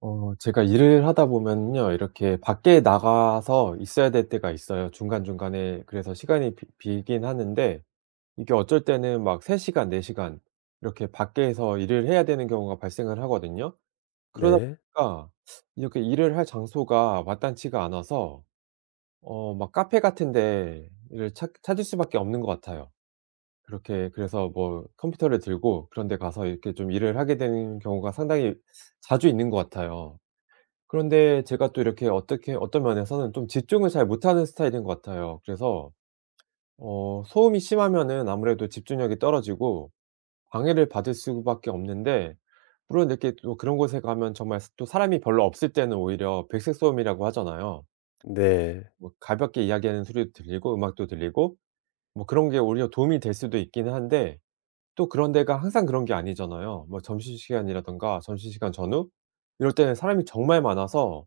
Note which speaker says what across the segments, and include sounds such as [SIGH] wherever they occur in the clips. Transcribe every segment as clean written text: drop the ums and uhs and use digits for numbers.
Speaker 1: 제가 일을 하다 보면요. 이렇게 밖에 나가서 있어야 될 때가 있어요, 중간중간에. 그래서 시간이 비 비긴 하는데 이게 어쩔 때는 막 3 시간 4 시간 이렇게 밖에서 일을 해야 되는 경우가 발생을 하거든요. 그러다
Speaker 2: 네.
Speaker 1: 보니까 이렇게 일을 할 장소가 마땅치가 않아서 막 카페 같은 데를 찾 찾을 수밖에 없는 것 같아요. 그렇게 그래서 뭐 컴퓨터를 들고 그런 데 가서 이렇게 좀 일을 하게 되는 경우가 상당히 자주 있는 것 같아요. 그런데 제가 또 이렇게 어떻게 어떤 면에서는 좀 집중을 잘 못하는 스타일인 것 같아요. 그래서 소음이 심하면은 아무래도 집중력이 떨어지고 방해를 받을 수밖에 없는데, 물론 이렇게 또 그런 곳에 가면 정말 스 또 사람이 별로 없을 때는 오히려 백색 소음이라고 하잖아요.
Speaker 2: 네.
Speaker 1: 뭐 가볍게 이야기하는 소리도 들리고 음악도 들리고 뭐 그런 게 오히려 도움이 될 수도 있기는 한데, 또 그런 데가 항상 그런 게 아니잖아요. 뭐 점심시간이라든가 점심시간 전후 이럴 때는 사람이 정말 많아서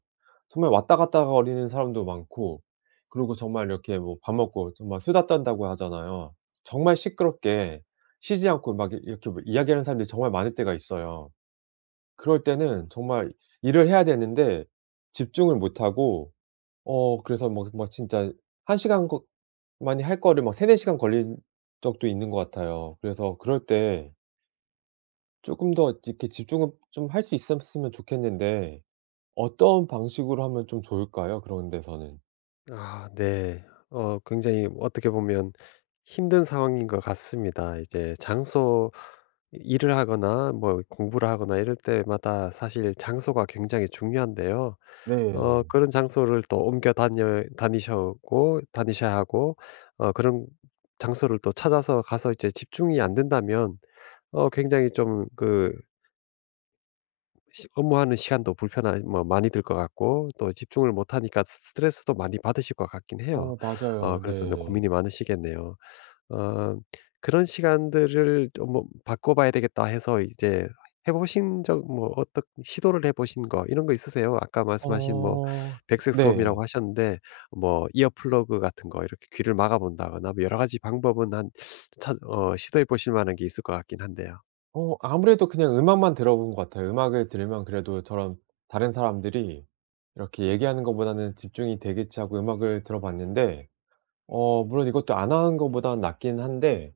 Speaker 1: 정말 왔다 갔다 거리는 사람도 많고, 그리고 정말 이렇게 뭐 밥 먹고 정말 수다 떤다고 하잖아요. 정말 시끄럽게 쉬지 않고 막 이 이렇게 뭐 이야기하는 사람들이 정말 많을 때가 있어요. 그럴 때는 정말 일을 해야 되는데 집중을 못 하고 그래서 막 진짜 1 시간 거이할 거를 막 3-4 시간 걸린 적도 있는 것 같아요. 그래서 그럴 때 조금 더 이렇게 집중을 좀 할 수 있었으면 좋겠는데 어떤 방식으로 하면 좀 좋을까요? 그런 데서는.
Speaker 2: 아 네. 굉장히 어떻게 보면 힘든 상황인 것 같습니다. 이제 장소 일을 하거나 뭐 공부를 하거나 이럴 때마다 사실 장소가 굉장히 중요한데요.
Speaker 1: 네.
Speaker 2: 그런 장소를 또 옮겨 다녀 다니셔고 다니셔야 하고, 그런 장소를 또 찾아서 가서 이제 집중이 안 된다면, 굉장히 좀그 시 업무하는 시간도 불편한 뭐 많이 들 것 같고, 또 집중을 못 하니까 스트레스도 많이 받으실 것 같긴 해요.
Speaker 1: 어 맞아요.
Speaker 2: 그래서 이제
Speaker 1: 네.
Speaker 2: 고민이 많으시겠네요. 어 그런 시간들을 좀뭐 '바꿔 봐야 되겠다.' 해서 이제 해 보신 적, 뭐 어떻 시도를 해 보신 거 이런 거 있으세요? 아까 말씀하신 뭐
Speaker 1: 어
Speaker 2: 백색
Speaker 1: 네.
Speaker 2: 소음이라고 하셨는데, 뭐 이어 플러그 같은 거 이렇게 귀를 막아 본다거나 뭐 여러 가지 방법은 한 찾 어 시도해 보실 만한 게 있을 것 같긴 한데요.
Speaker 1: 아무래도 그냥 음악만 들어본 것 같아요. 음악을 들으면 그래도 저런 다른 사람들이 이렇게 얘기하는 것보다는 집중이 되겠지 하고 음악을 들어봤는데 물론 이것도 안 하는 것보다는 낫긴 한데,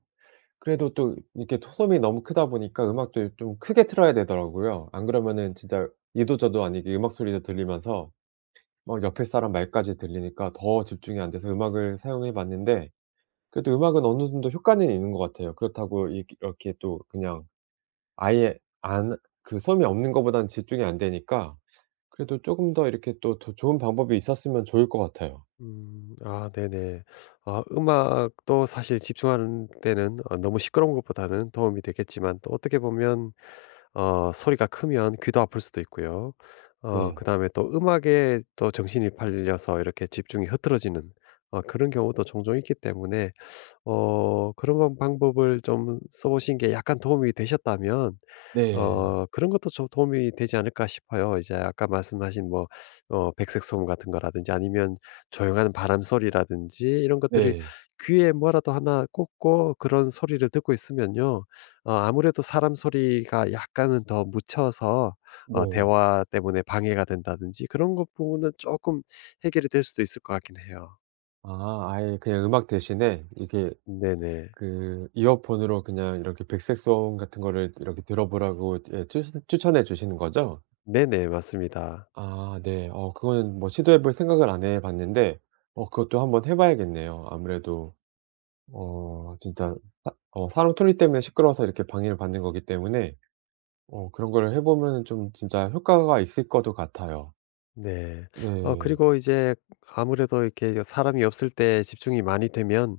Speaker 1: 그래도 또 이렇게 소음이 너무 크다 보니까 음악도 좀 크게 틀어야 되더라고요. 안 그러면은 진짜 이도 저도 아니게 음악 소리도 들리면서 막 옆에 사람 말까지 들리니까 더 집중이 안 돼서 음악을 사용해 봤는데, 그래도 음악은 어느 정도 효과는 있는 것 같아요. 그렇다고 이 이렇게 또 그냥 아예 안 소음이 없는 것보다는 집중이 안 되니까 그래도 조금 더 이렇게 또 더 좋은 방법이 있었으면 좋을 것 같아요.
Speaker 2: 음. 아 네네. 아 음악도 사실 집중하는 때는 너무 시끄러운 것보다는 도움이 되겠지만, 또 어떻게 보면 소리가 크면 귀도 아플 수도 있고요.
Speaker 1: 네.
Speaker 2: 그다음에 또 음악에 또 정신이 팔려서 이렇게 집중이 흐트러지는 그런 경우도 종종 있기 때문에, 그런 방법을 좀 써 보신 게 약간 도움이 되셨다면
Speaker 1: 네.
Speaker 2: 그런 것도 좀 도움이 되지 않을까 싶어요. 이제 아까 말씀하신 뭐 백색 소음 같은 거라든지, 아니면 조용한 바람 소리라든지 이런 것들이,
Speaker 1: 네.
Speaker 2: 귀에 뭐라도 하나 꽂고 그런 소리를 듣고 있으면요, 아무래도 사람 소리가 약간은 더 묻혀서
Speaker 1: 네.
Speaker 2: 대화 때문에 방해가 된다든지 그런 것 부분은 조금 해결이 될 수도 있을 것 같긴 해요.
Speaker 1: 아 아예 그냥 음악 대신에 이게
Speaker 2: 네네.
Speaker 1: 그 이어폰으로 그냥 이렇게 백색 소음 같은 거를 이렇게 들어보라고 예 추 추천해 주시는 거죠?
Speaker 2: 네네. 맞습니다.
Speaker 1: 아 네. 그거는 뭐 시도해 볼 생각을 안 해 봤는데 그것도 한번 해 봐야겠네요. 아무래도 어 진짜 사 어 사람 소리 때문에 시끄러워서 이렇게 방해를 받는 거기 때문에 그런 거를 해 보면은 좀 진짜 효과가 있을 거도 같아요.
Speaker 2: 네.
Speaker 1: 네.
Speaker 2: 그리고 이제 아무래도 이렇게 사람이 없을 때 집중이 많이 되면,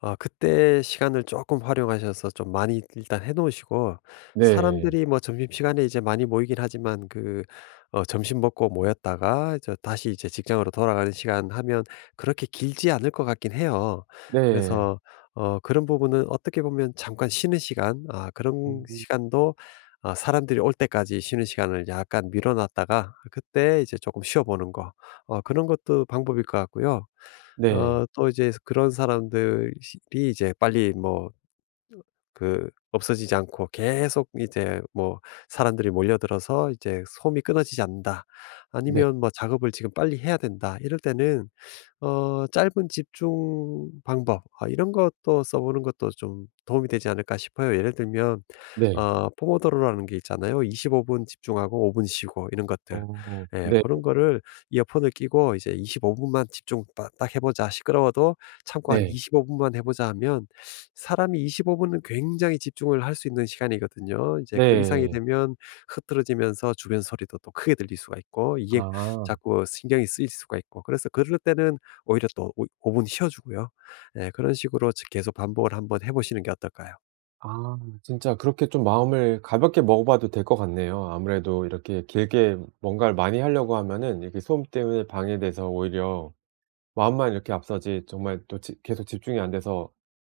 Speaker 2: 아 그때 시간을 조금 활용하셔서 좀 많이 일단 해 놓으시고,
Speaker 1: 네.
Speaker 2: 사람들이 뭐 점심시간에 이제 많이 모이긴 하지만, 점심 먹고 모였다가 저 다시 이제 직장으로 돌아가는 시간 하면 그렇게 길지 않을 것 같긴 해요.
Speaker 1: 네.
Speaker 2: 그래서 그런 부분은 어떻게 보면 잠깐 쉬는 시간, 아 그런
Speaker 1: 음.
Speaker 2: 시간도 아 사람들이 올 때까지 쉬는 시간을 약간 미뤄 놨다가 그때 이제 조금 쉬어 보는 거, 그런 것도 방법일 것 같고요.
Speaker 1: 네.
Speaker 2: 또 이제 그런 사람들이 이제 빨리 뭐 그 없어지지 않고 계속 이제 뭐 사람들이 몰려들어서 이제 소음이 끊어지지 않는다,
Speaker 1: 네.
Speaker 2: 아니면 뭐 작업을 지금 빨리 해야 된다, 이럴 때는 짧은 집중 방법, 아 이런 것도 써보는 것도 좀 도움이 되지 않을까 싶어요. 예를 들면
Speaker 1: 네.
Speaker 2: 포모도로라는 게 있잖아요. 25분 집중하고 5분 쉬고 이런 것들.
Speaker 1: 어.
Speaker 2: 예
Speaker 1: 네.
Speaker 2: 그런 거를 이어폰을 끼고 이제 25 분만 집중 딱 딱 해 보자, 시끄러워도 참고 한
Speaker 1: 네.
Speaker 2: 25 분만 해 보자 하면, 사람이 25분은 굉장히 집중을 할 수 있는 시간이거든요. 이제 그 이상이
Speaker 1: 네.
Speaker 2: 되면 흐트러지면서 주변 소리도 또 크게 들릴 수가 있고 이게
Speaker 1: 아.
Speaker 2: 자꾸 신경이 쓰일 수가 있고, 그래서 그럴 때는 오히려 또 오 5 분 쉬어 주고요. 예 그런 식으로 계속 반복을 한번 해 보시는 게 어떨까요?
Speaker 1: 아 진짜 그렇게 좀 마음을 가볍게 먹어봐도 될 것 같네요. 아무래도 이렇게 길게 뭔가를 많이 하려고 하면은 이렇게 소음 때문에 방해돼서 오히려 마음만 이렇게 앞서지 정말 또 지 계속 집중이 안 돼서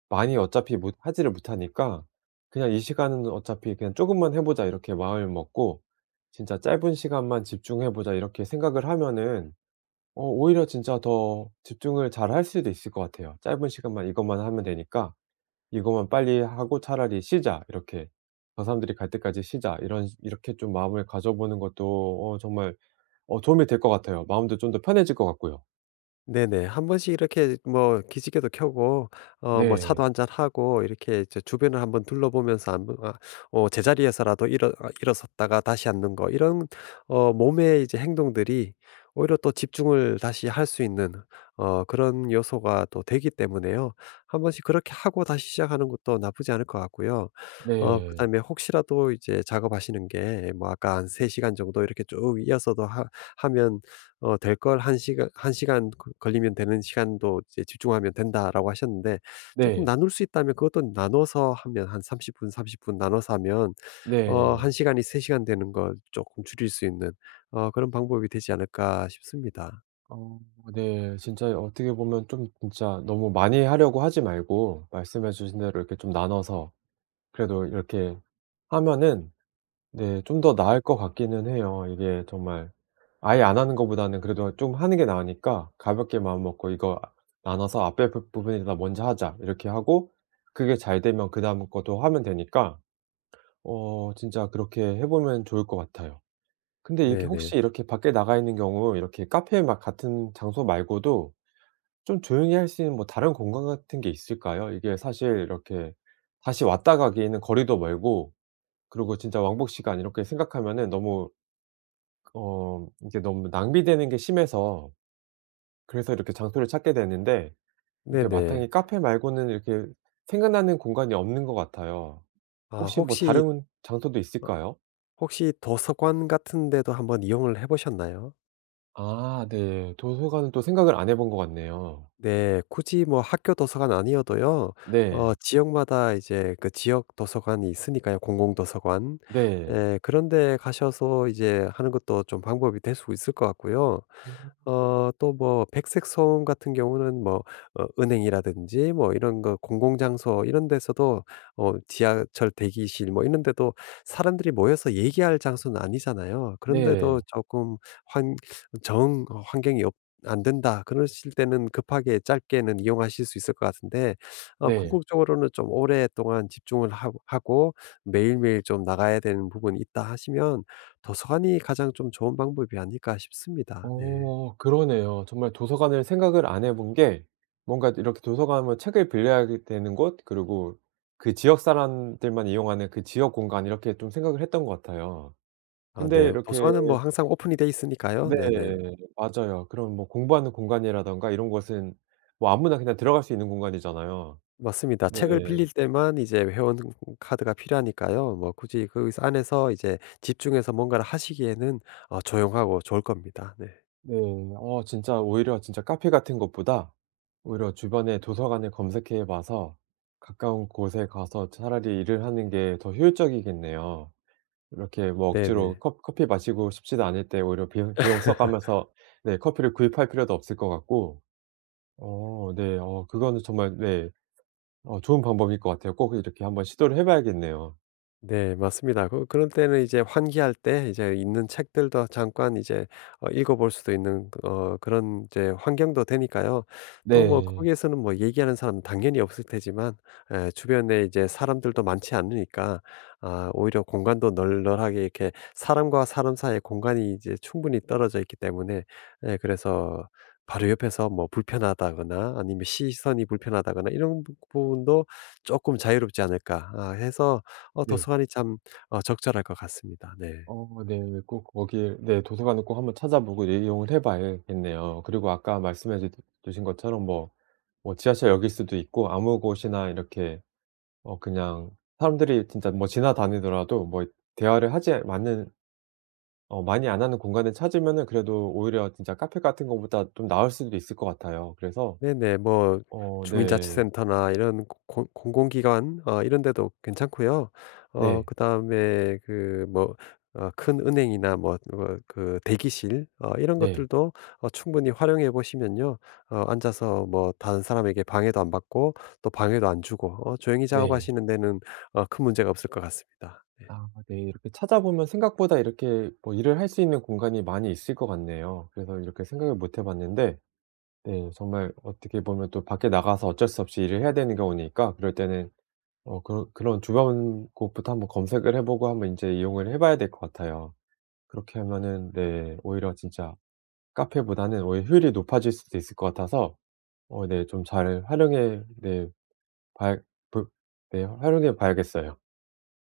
Speaker 1: 많이 어차피 못 하지를 못하니까 그냥 '이 시간은 어차피 그냥 조금만 해 보자.' 이렇게 마음을 먹고 '진짜 짧은 시간만 집중해 보자.' 이렇게 생각을 하면은 오히려 진짜 더 집중을 잘 할 수도 있을 것 같아요. 짧은 시간만 이것만 하면 되니까. '이것만 빨리 하고 차라리 쉬자.' 이렇게. '저 사람들이 갈 때까지 쉬자.' 이런 이렇게 좀 마음을 가져보는 것도 정말 도움이 될 것 같아요. 마음도 좀 더 편해질 것 같고요.
Speaker 2: 네네. 한 번씩 이렇게 뭐 기지개도 켜고, 뭐 차도
Speaker 1: 네.
Speaker 2: 한잔 하고 이렇게 이제 주변을 한번 둘러보면서 안부 아 제자리에서라도 일어섰다가 다시 앉는 거 이런 몸의 이제 행동들이 오히려 또 집중을 다시 할 수 있는 그런 요소가 또 되기 때문에요. 한 번씩 그렇게 하고 다시 시작하는 것도 나쁘지 않을 것 같고요.
Speaker 1: 네.
Speaker 2: 그다음에 혹시라도 이제 작업하시는 게 뭐 아까 한 3 시간 정도 이렇게 쭉 이어서도 하 하면, 될 걸 1 시간 한 시간 그 걸리면 되는 시간도 이제 집중하면 된다라고 하셨는데, 조금
Speaker 1: 네.
Speaker 2: 나눌 수 있다면 그것도 나눠서 하면 한 30 분, 30분 나눠서 하면
Speaker 1: 네.
Speaker 2: 1 시간이 3 시간 되는 걸 조금 줄일 수 있는 그런 방법이 되지 않을까 싶습니다.
Speaker 1: 어 네. 진짜 어떻게 보면 좀 진짜 너무 많이 하려고 하지 말고 말씀해 주신 대로 이렇게 좀 나눠서 그래도 이렇게 하면은 네 좀 더 나을 것 같기는 해요. 이게 정말 아예 안 하는 것보다는 그래도 좀 하는 게 나으니까 가볍게 마음먹고 '이거 나눠서 앞에 부 부분이나 먼저 하자.' 이렇게 하고 그게 잘 되면 그다음 것도 하면 되니까 진짜 그렇게 해 보면 좋을 것 같아요. 근데 이게
Speaker 2: 네네.
Speaker 1: 혹시 이렇게 밖에 나가 있는 경우 이렇게 카페 막 같은 장소 말고도 좀 조용히 할 수 있는 뭐 다른 공간 같은 게 있을까요? 이게 사실 이렇게 다시 왔다 가기에는 거리도 멀고 그리고 진짜 왕복 시간 이렇게 생각하면은 너무 이게 너무 낭비되는 게 심해서 그래서 이렇게 장소를 찾게 됐는데, 이렇게
Speaker 2: 네네.
Speaker 1: 마땅히 카페 말고는 이렇게 생각나는 공간이 없는 것 같아요.
Speaker 2: 아
Speaker 1: 혹시 뭐 다른 장소도 있을까요?
Speaker 2: 혹시 도서관 같은 데도 한번 이용을 해 보셨나요?
Speaker 1: 아 네. 도서관은 또 생각을 안 해본 것 같네요.
Speaker 2: 네. 굳이 뭐 학교 도서관 아니어도요.
Speaker 1: 네.
Speaker 2: 지역마다 이제 그 지역 도서관이 있으니까요, 공공 도서관.
Speaker 1: 네.
Speaker 2: 예. 그런 데 가셔서 이제 하는 것도 좀 방법이 될 수 있을 것 같고요.
Speaker 1: 음.
Speaker 2: 또 뭐 백색 소음 같은 경우는 뭐 은행이라든지 뭐 이런 거 공공 장소 이런 데서도, 지하철 대기실 뭐 이런 데도, 사람들이 모여서 얘기할 장소는 아니잖아요. 그런데도
Speaker 1: 네.
Speaker 2: 조금 환 정 어 환경이 없 안 된다 그러실 때는 급하게 짧게는 이용하실 수 있을 것 같은데,
Speaker 1: 네.
Speaker 2: 궁극적으로는 좀 오랫동안 집중을 하고 매일매일 좀 나가야 되는 부분이 있다 하시면 도서관이 가장 좀 좋은 방법이 아닐까 싶습니다. 네.
Speaker 1: 어 그러네요. 정말 도서관을 생각을 안 해본 게 뭔가 이렇게 도서관 하면 책을 빌려야 게 되는 곳, 그리고 그 지역 사람들만 이용하는 그 지역 공간 이렇게 좀 생각을 했던 것 같아요.
Speaker 2: 아
Speaker 1: 근데
Speaker 2: 네.
Speaker 1: 이렇게
Speaker 2: 도서관은 뭐 항상 오픈이 돼 있으니까요.
Speaker 1: 네.
Speaker 2: 네네.
Speaker 1: 맞아요. 그런 뭐 공부하는 공간이라든가 이런 곳은 뭐 아무나 그냥 들어갈 수 있는 공간이잖아요.
Speaker 2: 맞습니다.
Speaker 1: 네.
Speaker 2: 책을 빌릴 때만 이제 회원 카드가 필요하니까요. 뭐 굳이 그 안에서 이제 집중해서 뭔가를 하시기에는 조용하고 좋을 겁니다. 네.
Speaker 1: 네. 진짜 오히려 진짜 카페 같은 것보다 오히려 주변에 도서관을 검색해 봐서 가까운 곳에 가서 차라리 일을 하는 게 더 효율적이겠네요. 이렇게 뭐 억지로
Speaker 2: 네네.
Speaker 1: 컵 커피 마시고 싶지도 않을 때 오히려 비용
Speaker 2: [LAUGHS]
Speaker 1: 써가면서 네 커피를 구입할 필요도 없을 것 같고 어 네. 그거는 정말 네 좋은 방법일 것 같아요. 꼭 이렇게 한번 시도를 해 봐야겠네요.
Speaker 2: 네, 맞습니다. 그런 때는 이제 환기할 때 이제 있는 책들도 잠깐 이제 읽어볼 수도 있는 그런 이제 환경도 되니까요. 또 뭐
Speaker 1: 네.
Speaker 2: 거기에서는 뭐 얘기하는 사람 당연히 없을 테지만, 주변에 이제 사람들도 많지 않으니까, 아 오히려 공간도 널널하게 이렇게 사람과 사람 사이의 공간이 이제 충분히 떨어져 있기 때문에, 그래서 바로 옆에서 뭐 불편하다거나 아니면 시선이 불편하다거나 이런 부 부분도 조금 자유롭지 않을까 아 해서
Speaker 1: 네.
Speaker 2: 도서관이 참 적절할 것 같습니다. 네.
Speaker 1: 어 네. 꼭 거기에 네 도서관을 꼭 한번 찾아보고 이용을 해 봐야겠네요. 그리고 아까 말씀해 주 주신 것처럼 뭐 뭐 지하철역일 수도 있고 아무 곳이나 이렇게 그냥 사람들이 진짜 뭐 지나다니더라도 뭐 대화를 하지 않는 많이 안 하는 공간을 찾으면은 그래도 오히려 진짜 카페 같은 것보다 좀 나을 수도 있을 것 같아요. 그래서
Speaker 2: 네네. 뭐
Speaker 1: 어 네.
Speaker 2: 주민자치센터나 이런 고 공공기관 이런 데도 괜찮고요.
Speaker 1: 네.
Speaker 2: 그다음에 그 뭐 큰 은행이나 뭐 그 대기실 이런
Speaker 1: 네.
Speaker 2: 것들도 충분히 활용해 보시면요. 앉아서 뭐 다른 사람에게 방해도 안 받고 또 방해도 안 주고 조용히
Speaker 1: 네.
Speaker 2: 작업하시는 데는 큰 문제가 없을 것 같습니다.
Speaker 1: 아 네. 이렇게 찾아보면 생각보다 이렇게 뭐 일을 할 수 있는 공간이 많이 있을 것 같네요. 그래서 이렇게 생각을 못 해 봤는데 네 정말 어떻게 보면 또 밖에 나가서 어쩔 수 없이 일을 해야 되는 경우니까 그럴 때는 그런 주변 곳부터 한번 검색을 해 보고 한번 이제 이용을 해 봐야 될 것 같아요. 그렇게 하면은 네 오히려 진짜 카페보다는 오히려 효율이 높아질 수도 있을 것 같아서 어 네 좀 잘 활용해 네 발 볼 네 활용해 봐야겠어요.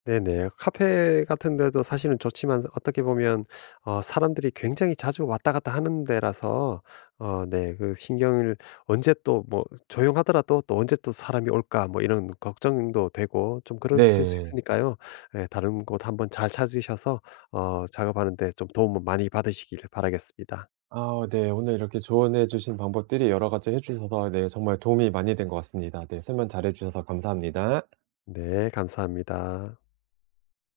Speaker 2: 네네. 카페 같은 데도 사실은 좋지만 어떻게 보면 사람들이 굉장히 자주 왔다 갔다 하는 데라서 네 그 신경을 언제 또 뭐 조용하더라도 또 '언제 또 사람이 올까?' 뭐 이런 걱정도 되고 좀 그러실 수
Speaker 1: 네.
Speaker 2: 있으니까요. 예 다른 곳 한번 잘 찾으셔서 작업하는 데 좀 도움을 많이 받으시길 바라겠습니다.
Speaker 1: 아 네. 오늘 이렇게 조언해 주신 방법들이 여러 가지 해 주셔서 네 정말 도움이 많이 된 것 같습니다. 네 설명 잘해 주셔서 감사합니다.
Speaker 2: 네 감사합니다.